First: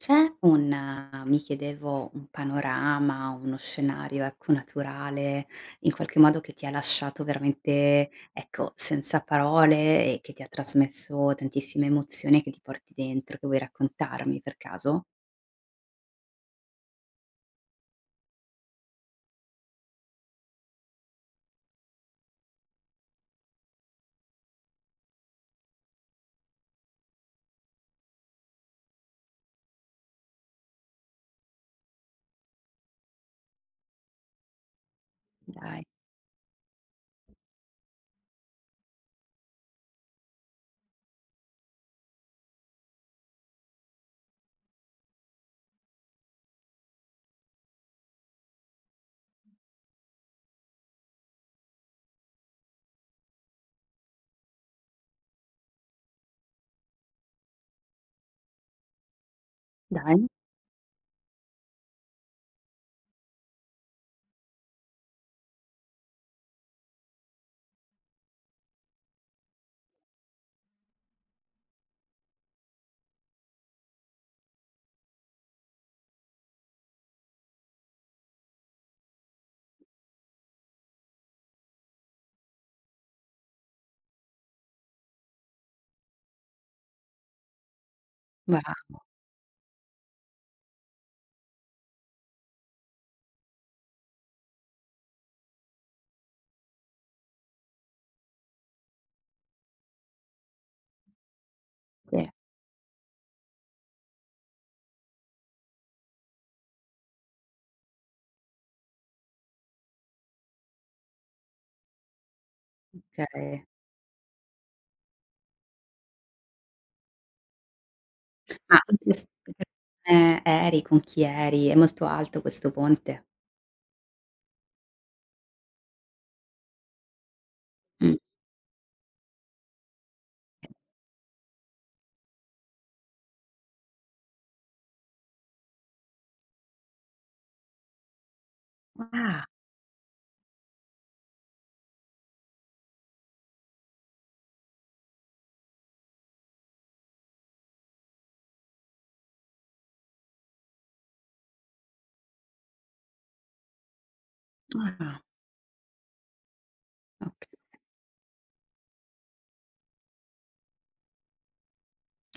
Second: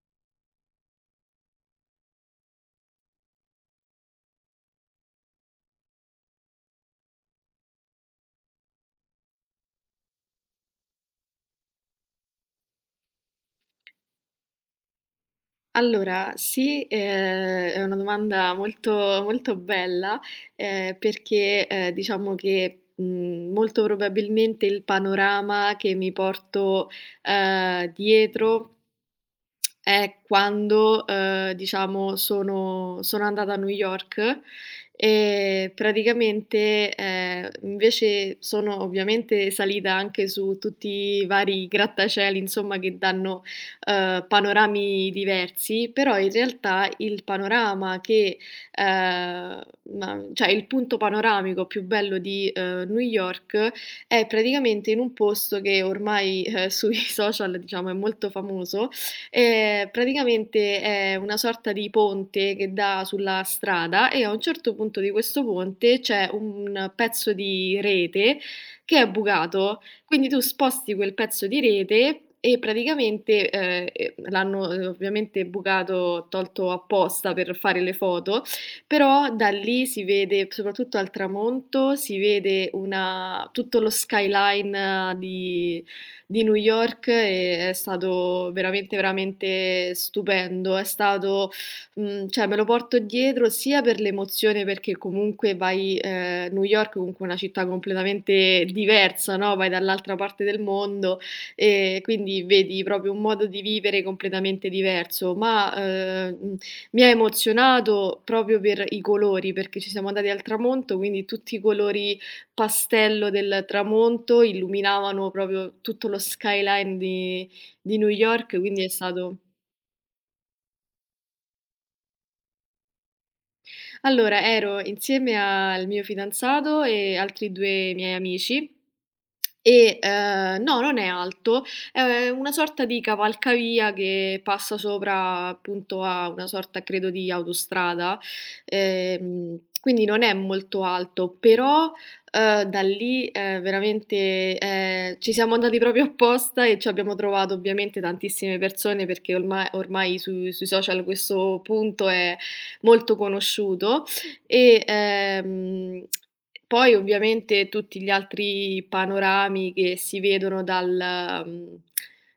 C'è un mi chiedevo, un panorama, uno scenario, ecco, naturale, in qualche modo che ti ha lasciato veramente, ecco, senza parole e che ti ha trasmesso tantissime emozioni che ti porti dentro, che vuoi raccontarmi per caso? Allora sì, è una domanda molto molto bella, perché, diciamo che, molto probabilmente il panorama che mi porto dietro è quando, diciamo sono andata a New York. E Dai, praticamente, invece sono ovviamente salita anche su tutti i vari grattacieli, insomma, che danno panorami diversi, però in realtà il panorama che, ehm, ma cioè il punto panoramico più bello di New York è praticamente in un posto che ormai, sui social diciamo è molto famoso. Dai. Praticamente è una sorta di ponte che dà sulla strada e a un certo punto di questo ponte c'è un pezzo di rete che è bucato, quindi tu sposti quel pezzo di rete e praticamente, e l'hanno, ovviamente bucato, tolto apposta per fare le foto, però da lì si vede, soprattutto al tramonto, si vede una tutto lo skyline di New York, e è stato Va. veramente, veramente stupendo. È stato, cioè me lo porto dietro sia per l'emozione, perché comunque vai New York comunque è comunque una città completamente diversa, no, vai dall'altra parte del mondo e Sì. quindi vedi proprio un modo di vivere completamente diverso, ma, mi ha emozionato proprio per i colori, perché ci siamo andati al tramonto, quindi tutti i colori pastello Okay. del tramonto illuminavano proprio tutto lo skyline di New York, Ma quindi è in ques stato. Con chi eri? È molto alto questo ponte? Allora ero insieme al mio fidanzato e altri 2 Mh. miei amici. E, no, non è alto, è una sorta di cavalcavia che passa sopra appunto a una sorta credo di autostrada, Ah, quindi non è molto alto, però, da lì, veramente, ci siamo andati proprio apposta e ci abbiamo trovato ovviamente tantissime persone, perché ormai su sui social questo punto è molto conosciuto. E, ah, poi okay. ovviamente tutti gli altri panorami che si vedono dal mhmm,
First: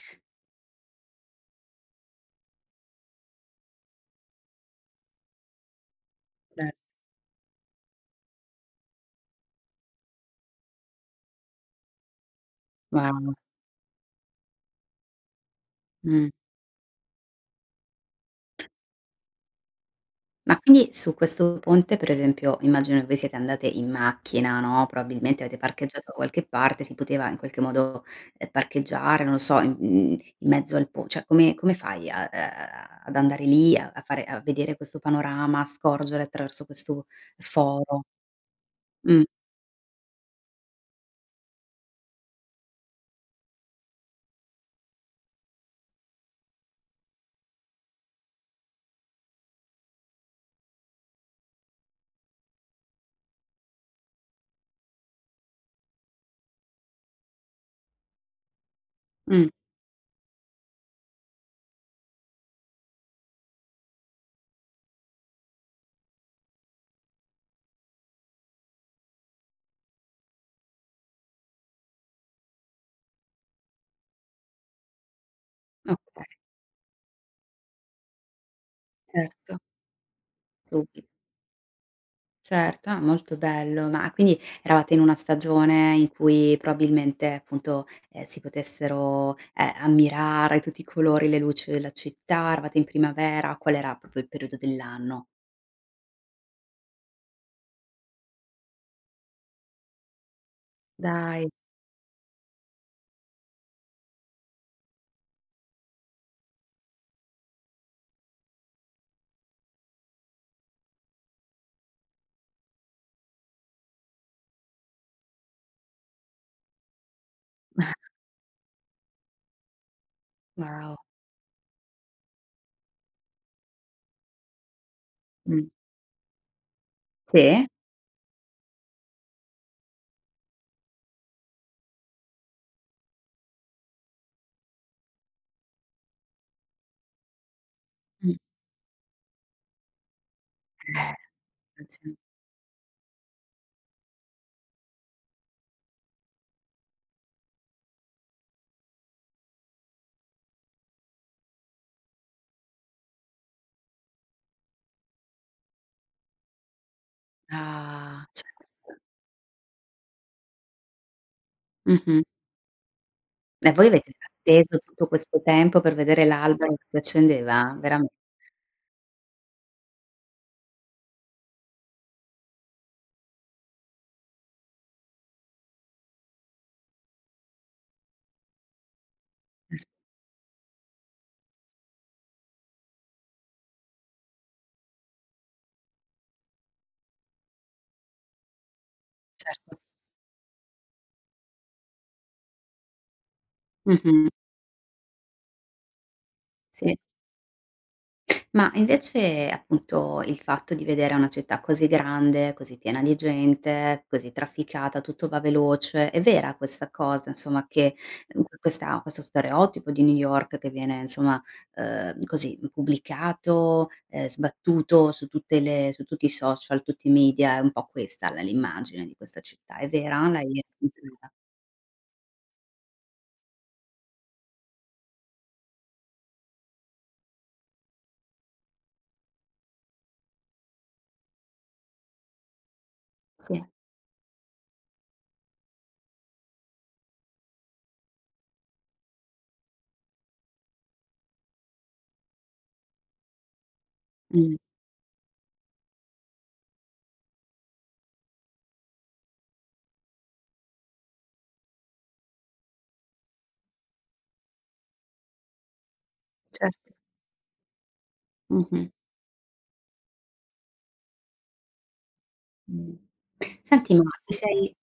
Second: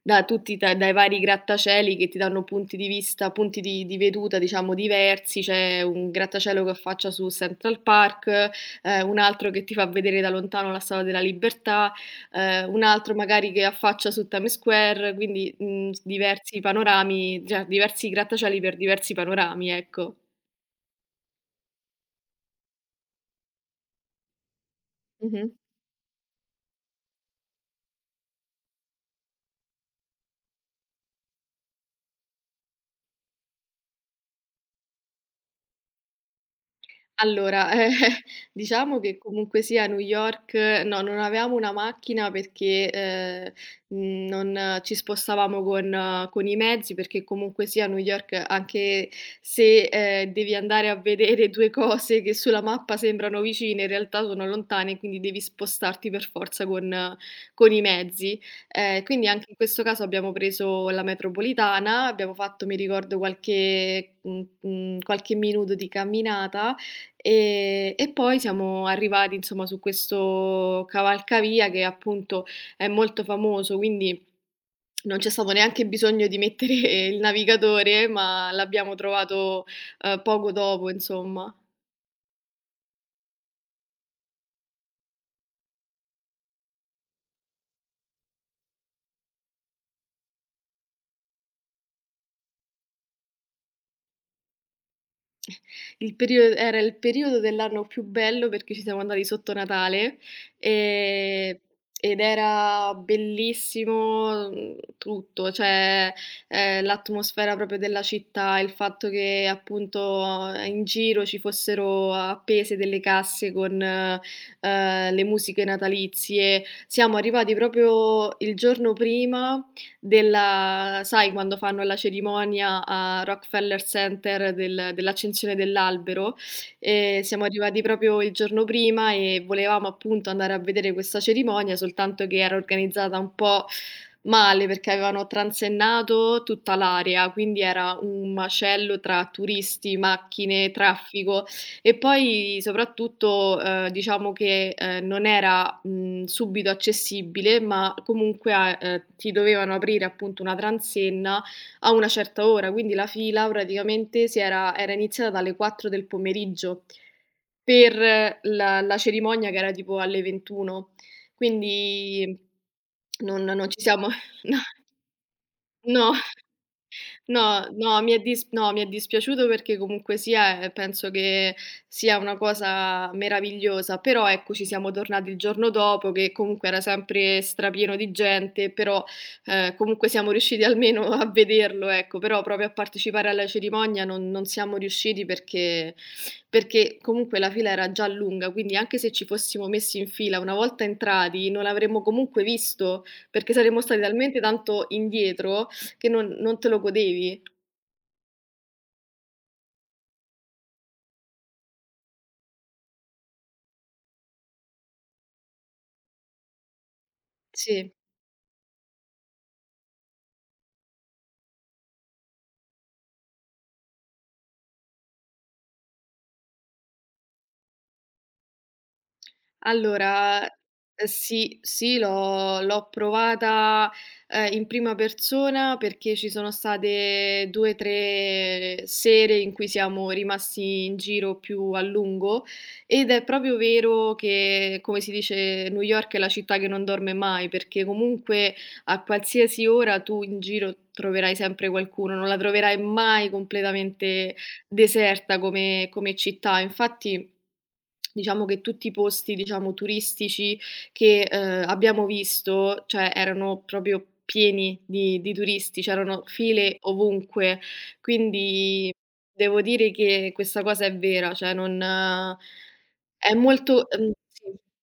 da tutti da dai vari grattacieli che ti danno punti di vista, punti di veduta, diciamo, diversi. C'è un grattacielo che affaccia su Central Park, un altro che ti fa vedere da lontano la Statua della Libertà, un altro Wow. magari che affaccia su Times Square, quindi, mhmm, s Mh. diversi panorami, cioè diversi grattacieli per diversi panorami, ecco. Ma quindi su questo ponte, per esempio, immagino che voi siete andate in macchina, no, probabilmente Mh-mh. avete parcheggiato da qualche parte, si poteva in qualche modo, parcheggiare, non lo so, in mezzo al po cioè come fai a ad andare lì, a fare a vedere questo panorama, a scorgere attraverso questo Allora, foro? diciamo che Mh, comunque sia a New York no, non avevamo una macchina, perché, non ci spostavamo con i mezzi, perché comunque sia a New York, anche se, devi andare a vedere 2 cose che sulla mappa sembrano vicine, in realtà sono lontane, quindi devi spostarti per forza con i mezzi. Quindi anche mh, in questo caso abbiamo preso la metropolitana, abbiamo fatto, mi ricordo, qualche minuto di camminata. E poi siamo arrivati insomma su questo cavalcavia che appunto è molto famoso, quindi non c'è stato neanche okay, bisogno di mettere il navigatore, ma l'abbiamo certo. trovato, poco dopo Dubbi. insomma. Certo, ah, molto bello. Ma quindi eravate in una stagione in cui probabilmente appunto, si potessero, ammirare tutti i colori, le luci della città, eravate in primavera, qual era proprio il periodo dell'anno? Il perio Era il periodo dell'anno più bello perché ci siamo andati sotto Natale, Dai, ehm, ed era bellissimo, tutto, cioè, l'atmosfera proprio della città, il fatto che appunto in giro ci fossero appese delle casse con, le musiche natalizie. Siamo arrivati proprio il giorno prima wow. della, sai quando fanno la cerimonia a Rockefeller Center dell'accensione Mh. dell'albero? Siamo Sì? arrivati proprio il giorno prima e volevamo appunto andare a vedere questa cerimonia, soltanto che era organizzata un po' male, perché avevano transennato tutta l'area, quindi era Mh. un macello tra turisti, macchine, Eh, traffico. E immagino. poi soprattutto, diciamo che, non era, subito accessibile, ma comunque a ti dovevano aprire appunto una transenna a una certa ora, quindi la fila praticamente si era iniziata dalle 4 del pomeriggio Ah, per cer la cerimonia che era tipo alle 21. mh-mh. Quindi non E non ci voi siamo avete no, atteso tutto questo tempo per no. vedere l'albero che si No, accendeva? no, Veramen mi è dis no, mi è dispiaciuto perché comunque sia, penso che sia una cosa meravigliosa, però ecco ci siamo tornati il giorno dopo, che comunque era sempre strapieno di gente, però, Cer comunque siamo riusciti almeno a vederlo, ecco, però proprio a partecipare alla cerimonia non siamo riusciti, perché comunque la fila era già lunga, quindi anche se ci fossimo certo. messi in fila, una volta entrati non l'avremmo comunque visto, perché saremmo stati Mh-mh. talmente tanto indietro che non te lo Sì. godevi. Ma invece, appunto, il fatto di vedere una città così grande, così piena di gente, così trafficata, tutto va veloce, è vera questa cosa, insomma, Sì. che mhmm, questa questo stereotipo di New York che viene, insomma, così pubblicato, sbattuto su tutte le su tutti i social, tutti i media, è un po' questa la l'immagine di questa città. È vera? Allora, L'hai sentita? sì, sì, l'ho provata, in prima persona, perché ci sono state 2, 3 sere in cui siamo rimasti in giro più a lungo, ed è proprio Sì. vero che, come si dice, New York è la città che non dorme mai, perché comunque a qualsiasi ora tu in giro troverai sempre qualcuno, non la troverai mai completamente Mh, deserta come città. Infatti, diciamo che tutti i posti, diciamo, turistici che, abbiamo visto, cioè erano proprio pieni di turisti, c'erano file certo. ovunque. Mh-mh. Quindi devo dire che questa cosa è vera, cioè non Mh. è molto, Senti, ma ti sì. sei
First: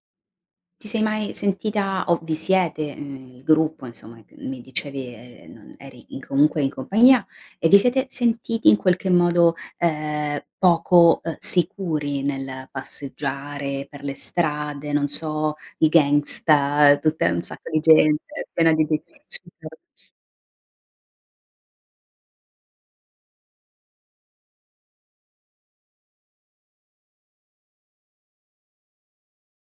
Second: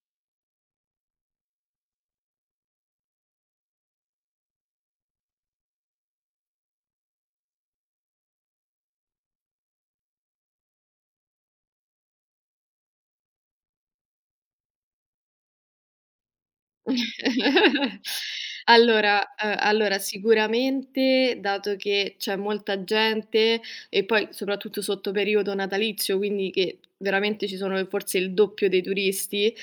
Ti sei mai sentita o vi siete, il gruppo insomma che mi dicevi, non eri in comunque in compagnia e vi siete sentiti in qualche modo, poco, sicuri nel passeggiare per le strade, non so, i gangsta, tutte un sacco di gente piena di Allora uhm, super, allora sicuramente, dato che c'è molta gente e poi soprattutto sotto periodo natalizio, quindi che veramente ci sono forse il doppio dei turisti,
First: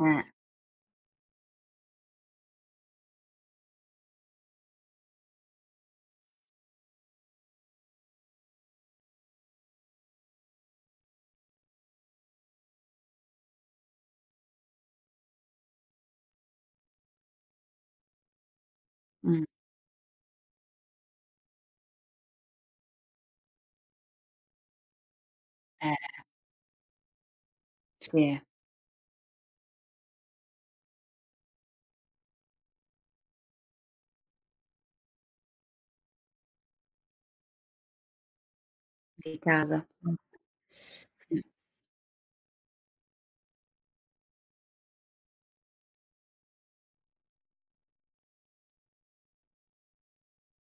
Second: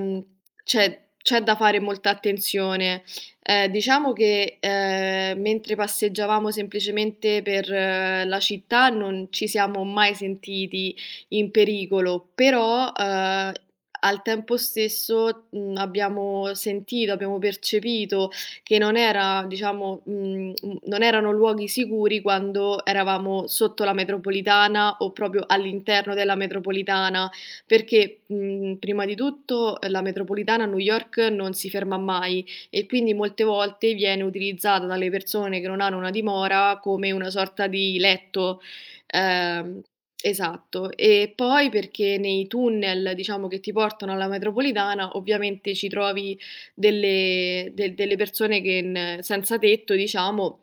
eh, c'è da fare molta attenzione. Diciamo che, mentre passeggiavamo semplicemente per la città non ci siamo mai sentiti in pericolo, però, al tempo stesso, abbiamo sentito, abbiamo percepito che non mh, era, diciamo, non erano luoghi sicuri quando eravamo sotto la metropolitana o proprio all'interno eh, della metropolitana, perché, sì, prima di tutto, la metropolitana a New York non si ferma mai e quindi molte volte viene utilizzata dalle persone che non hanno una dimora come una sorta di letto. di casa. Ehm Mh. Esatto. E Mh. poi perché nei tunnel, diciamo, che ti portano alla metropolitana, ovviamente ci trovi delle de delle persone che n senza tetto, diciamo,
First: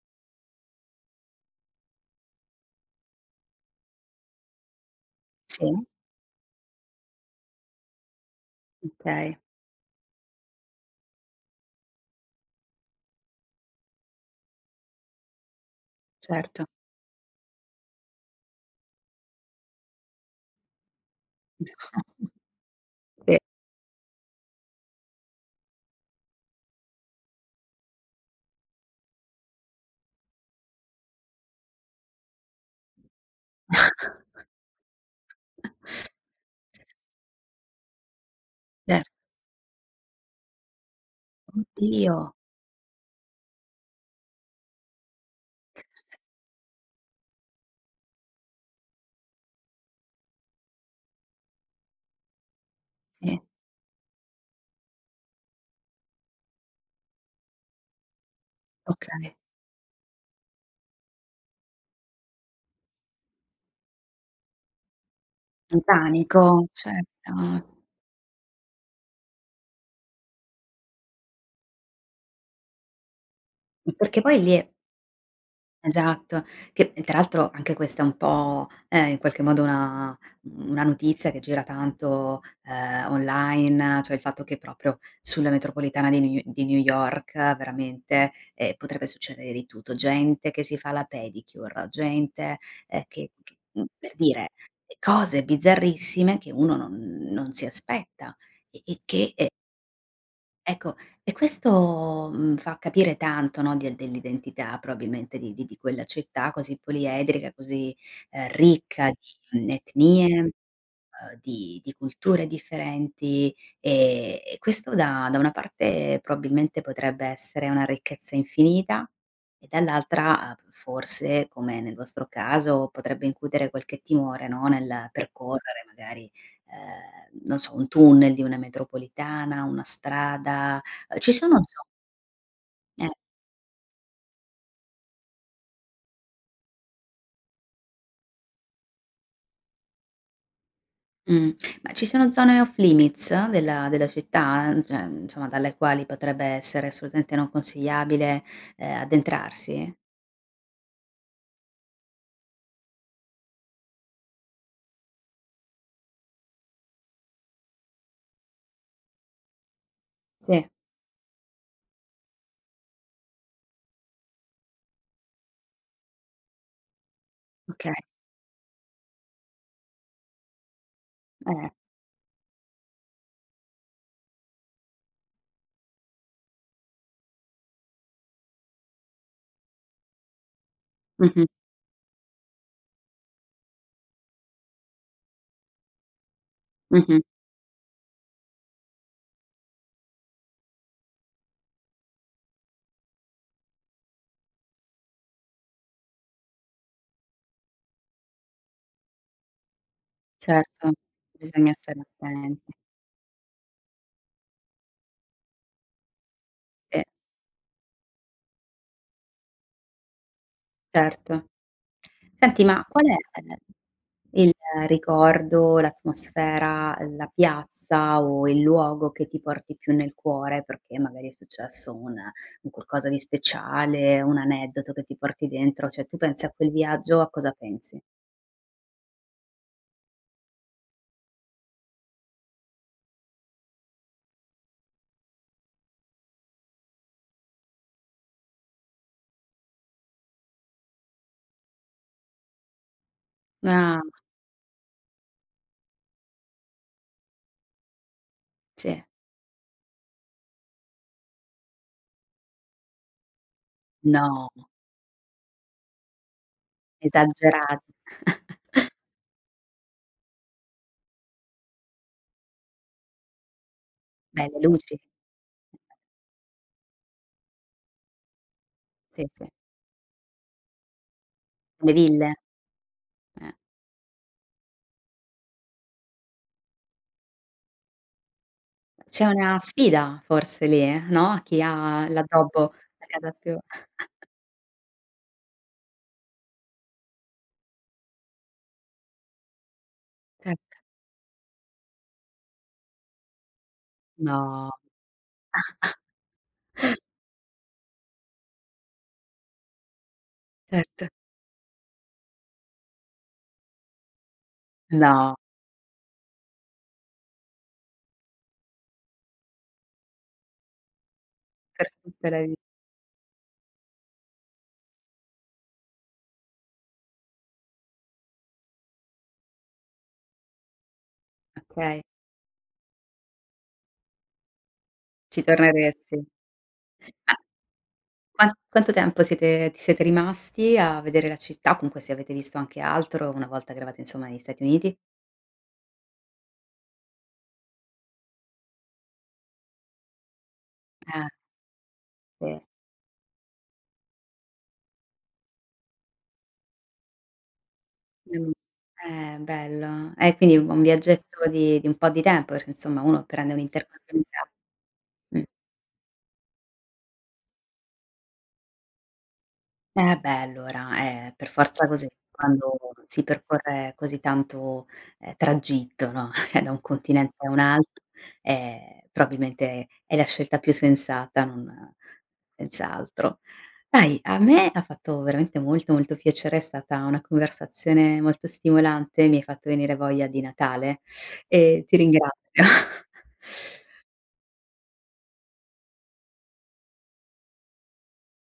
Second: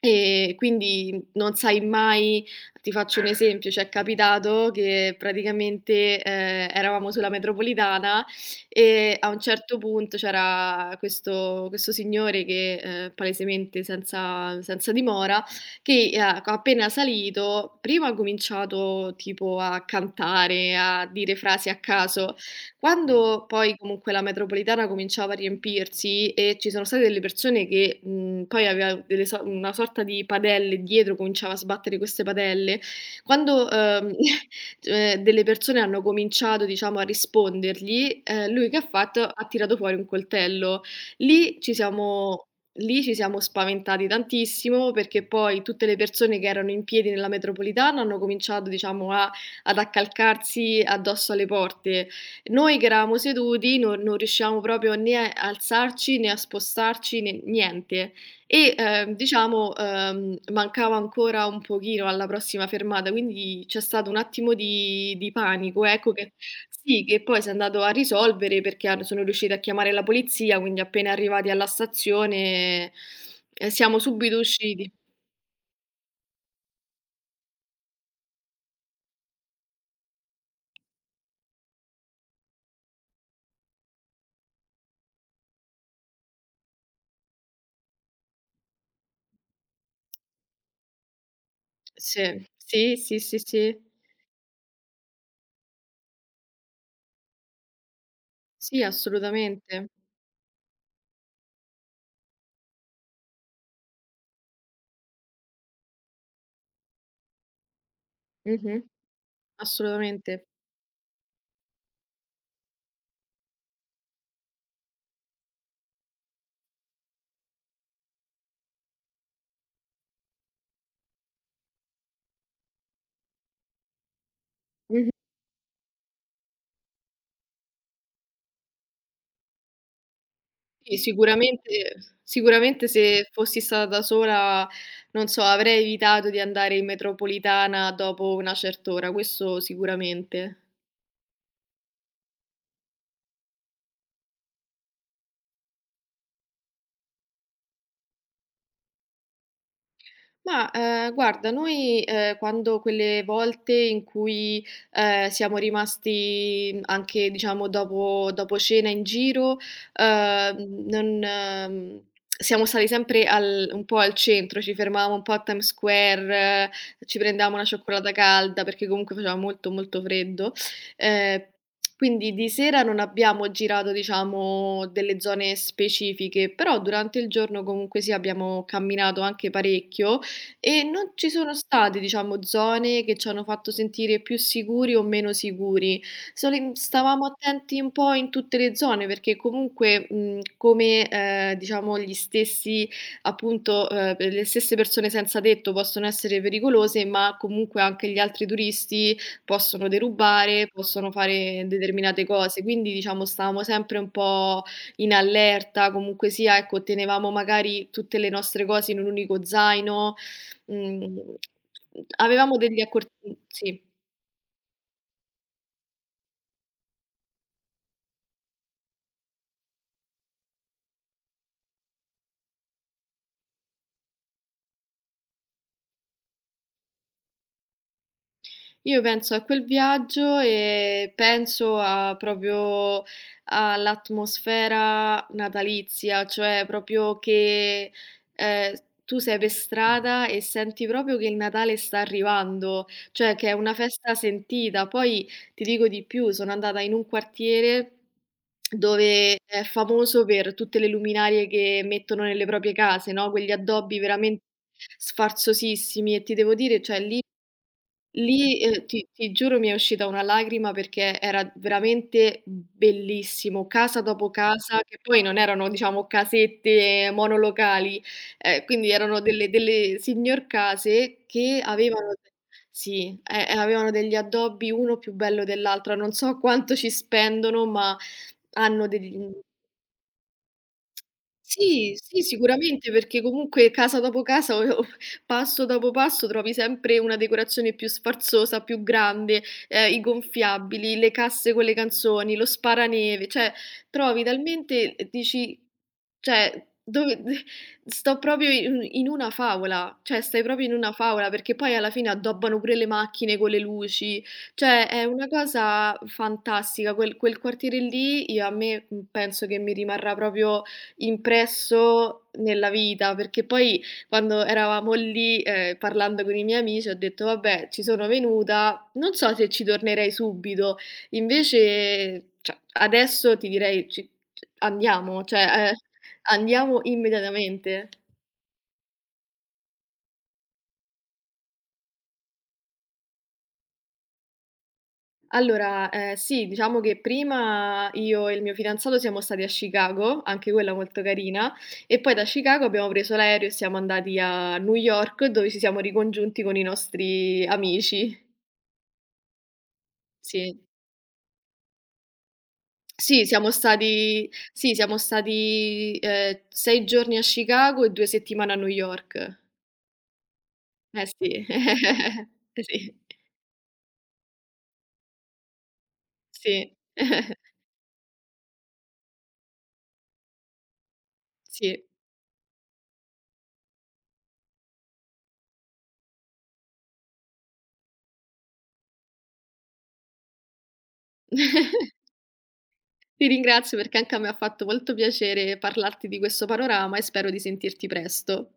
e quindi non sai mai. Ti faccio un esempio: c'è capitato che Sì, praticamente, eravamo sulla metropolitana e a okay, un certo punto c'era questo signore che, palesemente senza dimora, che, certo. appena salito prima ha cominciato tipo a cantare, a dire frasi a caso; Sì. quando poi comunque la metropolitana cominciava a riempirsi e ci sono state delle persone che, poi aveva delle so una sorta di padelle dietro, cominciava a sbattere queste padelle; quando, delle persone hanno cominciato, diciamo, a rispondergli, lui che ha Cer fatto? Ha tirato fuori un coltello. Lì ci oddio, siamo lì ci siamo spaventati tantissimo, perché poi tutte le persone che erano in piedi nella metropolitana hanno cominciato, diciamo, a ad accalcarsi addosso alle porte. Noi che eravamo sì. seduti non riuscivamo proprio né a alzarci, né a spostarci, né niente. E, Okay. diciamo, mancava ancora un pochino alla prossima fermata, quindi c'è stato un attimo di Di panico, ecco, che panico, sì, che certo. poi si è andato a risolvere, perché han sono riusciti a chiamare la polizia, quindi appena arrivati alla stazione, siamo Perché subito poi lì è usciti. esatto, che tra l'altro anche questa è un po', in qualche modo una notizia che gira tanto, online, cioè il fatto che proprio sulla metropolitana di New York veramente, potrebbe succedere di tutto. Gente che si fa la pedicure, Sì, gente, sì, sì, che sì, che sì. mhmm, per dire, cose bizzarrissime che uno non si aspetta e Sì, e che. assolutamente. Ecco, e questo, fa capire tanto, no, de dell'identità probabilmente di quella città così poliedrica, così, Mh-mh, ricca di, mhmm, assolutamente. etnie di culture differenti, e questo da una parte probabilmente potrebbe essere una ricchezza infinita e dall'altra, forse, come nel vostro caso, potrebbe incutere qualche timore, no, nel Mh-mh. percorrere magari, non so, un tunnel di una metropolitana, una strada, Sì, ci sono inso sicuramente eh. se fossi stata da sola, non so, avrei evitato di andare in metropolitana dopo una certa ora, questo sicuramente. Mh. Ma ci sono zone off limits della città, cioè, insomma, dalle quali potrebbe essere assolutamente non consigliabile, addentrarsi? Ma, guarda, noi, quando, quelle volte in cui, siamo rimasti anche, diciamo, dopo cena in giro, Sì, non siamo stati sempre al un po' al centro, ci fermavamo un po' a Times Square, ci prendevamo una okay. cioccolata calda perché comunque faceva molto, molto freddo. Ehm, Eh. quindi di sera non abbiamo girato, diciamo, delle zone specifiche, però durante il giorno comunque sì, abbiamo camminato anche parecchio, e non ci Mh-mh, sono state, diciamo, zone che ci hanno fatto sentire più sicuri o meno sicuri. Sole, mh-mh. stavamo attenti un po' in tutte le zone, perché comunque, come, diciamo gli stessi appunto, le stesse persone senza tetto possono essere pericolose, ma comunque anche gli altri turisti possono derubare, Certo, possono fare bisogna stare determinate cose. attenti. Quindi, diciamo, stavamo sempre un po' in allerta, comunque sia, ecco, Sì, tenevamo magari tutte le nostre cose in un unico zaino. Mhmm, certo. Avevamo Senti, degli ma qual è eh, sì. Il ricordo, l'atmosfera, la piazza o il luogo che ti porti più nel cuore, perché magari è successo un qualcosa di speciale, un aneddoto che ti porti dentro, cioè tu pensi a quel viaggio, a cosa pensi? Io penso a quel viaggio e penso a proprio all'atmosfera natalizia, cioè proprio che, ehm, tu sei per strada e senti proprio che il Natale sta arrivando, cioè che è una Ah, festa sentita. Poi ti dico di più, sono andata in un quartiere sì. dove è famoso per tutte le luminarie che mettono nelle proprie case, no, quegli addobbi veramente No, sfarzosissimi, e ti devo dire, cioè lì. esagerato. Lì, ti giuro mi è uscita una lacrima perché era veramente bellissimo, casa dopo Beh, le casa, luci. che poi non erano, diciamo, casette monolocali, quindi erano Sì, sì. Delle signor case che Le avevano de ville. sì, Eh. e avevano degli addobbi uno più bello dell'altro. Non so quanto ci spendono, ma hanno degli C'è una sfida forse lì, no, a chi sì, ha sì, l'addobbo, sicuramente, la perché casa più comunque casa dopo casa o passo dopo passo trovi sempre una decorazione più sfarzosa, più grande, i certo. gonfiabili, le casse con le canzoni, lo sparaneve, cioè trovi No. talmente, e dici, cioè, dove d sto proprio in una favola, cioè stai proprio in una Certo. favola, perché poi alla fine addobbano pure le macchine con le luci, cioè è una No. cosa fantastica. Quel quartiere lì, io a me, penso che mi rimarrà proprio Per impresso tutta la vi nella vita, perché poi quando eravamo lì, parlando con i miei amici ho detto: "Vabbè, ci sono venuta, non so se ci tornerei subito". okay, Invece cioè, adesso ti direi ci c andiamo, ci cioè, ehm, torneresti. andiamo Ma immediatamente. quanto tempo siete ti siete rimasti a vedere la città? O comunque se avete visto anche altro, una volta che eravate insomma negli Stati Uniti? Allora, sì, diciamo che prima io e il mio fidanzato siamo stati a Chicago, anche quella molto Ah, carina, e poi da sì. Chicago abbiamo preso l'aereo e siamo andati a New York, dove ci siamo ricongiunti con i nostri amici. Mh. Bello. Quindi Sì. un viaggetto di un po' di tempo, perché insomma uno Sì, prende un'intercontinentale. Siamo Mh. stati, 6 giorni a Chicago e 2 settimane a New York. Eh beh, allora, Eh sì. per forza così, quando Sì, si percorre così tanto, tragitto, no, cioè da sì. un continente a un altro, probabilmente è la scelta più sensata, Sì. non senz'altro. Dai, a me ha fatto veramente molto, molto piacere, è stata una conversazione molto stimolante, mi hai fatto venire voglia di Natale e ti ringrazio. Ti ringrazio perché anche a me ha fatto molto piacere parlarti di questo panorama e spero di sentirti presto.